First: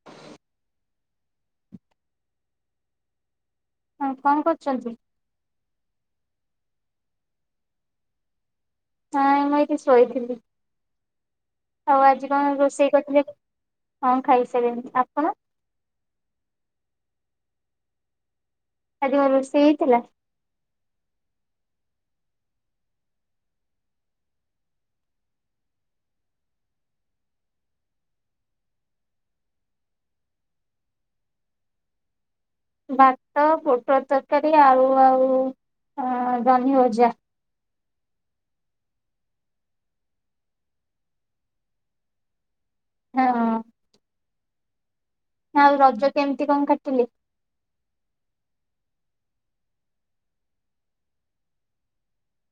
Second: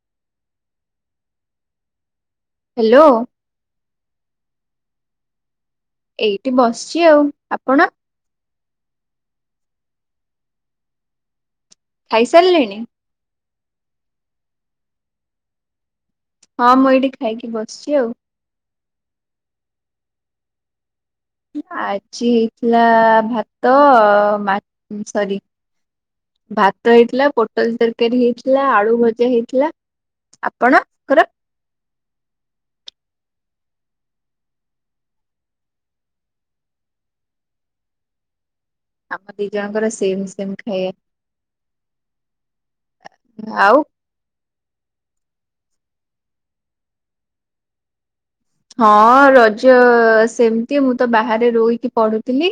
[inaudible] Hello. ହଁ କଣ କରୁଛନ୍ତି। ଏଇଠି ବସିଛି ଆଉ ଆପଣ। ହଁ ମୁଁ ଏଠି ଶୋଇଥିଲି ଆଉ ଆଜି କଣ ଖାଇସାରିଲେଣି? ରୋଷେଇ କରିଥିଲେ। ହଁ ଖାଇସାରିଲିନି ଆପଣ। ହଁ ମୁଁ ଏଇଠି ଖାଇକି ବସିଛି ଆଉ। ଆଜି କଣ ରୋଷେଇ ହେଇଥିଲା। ଆଜି ହେଇଥିଲା ଭାତ ମା ସରି। ଭାତ ହେଇଥିଲା ପୋଟଲ ତରକାରୀ ହେଇଥିଲା ଆଳୁ ଭଜା ହେଇଥିଲା ଆପଣ। ଭାତ ପୋଟଳ ତରକାରୀ ଆଳୁ ଆଉ ଜହ୍ନି ଭଜା। ଆମ ଦି ଜଣଙ୍କର ସେମ୍ ସେମ୍ ହଁ ଖାଇବା ଆଉ। ନା ଆଉ ରଜ କେମିତି କଣ କାଟିଲେ। ହଁ ରଜ ସେମିତି ମୁଁ ତ ବାହାରେ ରହିକି ପଢୁଥିଲି।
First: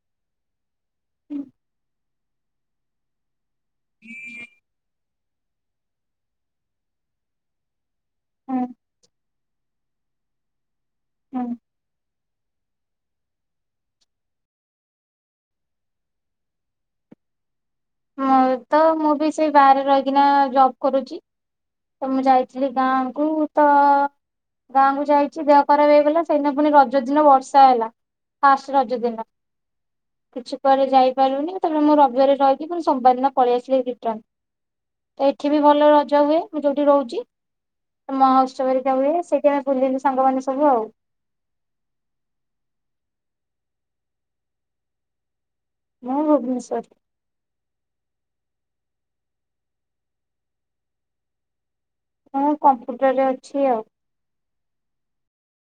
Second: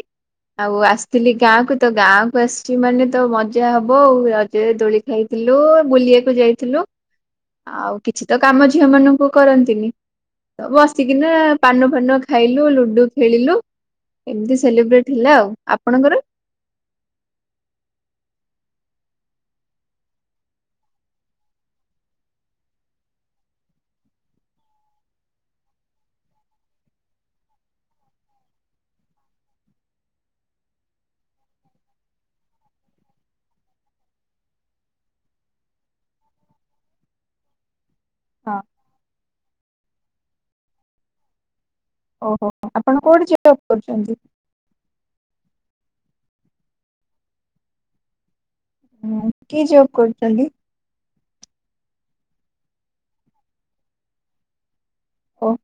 ଆଉ ଆସିଥିଲି ହୁଁ ଗାଁ କୁ ତ ଗାଁ କୁ ଆସିଛି ମାନେ ତ ମଜା ହବ ଆଉ ରଜରେ ଦୋଳି। ଖାଇଥିଲୁ ବୁଲିବାକୁ ଯାଇଥିଲୁ ଆଉ କିଛି ତ ହୁଁ କାମ ଝିଅ ମାନଙ୍କୁ କରନ୍ତିନି। ବସିକିନା ପାନ ଫାନ। ଖାଇଲୁ ଲୁଡୁ ଖେଳିଲୁ ଏମିତି ସେଲିବ୍ରେଟ ହେଲା ଆଉ ଆପଣଙ୍କର‌‌। ମୁଁ ତ ମୁଁ ବି ସେଇ ବାହାରେ ରହିକିନା ଜବ୍ କରୁଛି। ତ ମୁଁ ଯାଇଥିଲି ଗାଁକୁ ତ। ଗାଁକୁୁ ଯାଇଛି ଦେହ ଖରାପ ହେଇଗଲା ସେଇଦିନା ପୁଣି ରଜ ଦିନ ବର୍ଷା ହେଲା। ଫାଷ୍ଟ୍ ରଜ ଦିନ କିଛି କୁଆଡେ ଯାଇପାରୁନି ତାପରେ ମୁଁ ରବିବାରେ ରହି। ପୁଣୂ ସୋମବାର ଦିନ ପଳେଇ ଆସିଲି ରିଟର୍ଣ ତ ଏଠି ବି ଭଲ ରଜ ହୁଏ ମୁଁ ଯୋଉଠି ରହୁଛି। ହଁ ମହୋଉତ୍ସବ ଘରିକା ହୁଏ ସେଇଠି ଆମେ ବୁଲଲୁ ସାଙ୍ଗମାନେ ସବୁ ଆଉ। ଓହୋ ଆପଣ କୋଉଠି ଜବ୍ କରୁଛନ୍ତି। ମୁଁ ଭୁବନେଶ୍ଵର। ହଁ କି ଜବ୍ କରୁଛନ୍ତି। ମୁଁ କମ୍ପ୍ୟୁଟରରେ ଅଛି ଆଉ। ଓ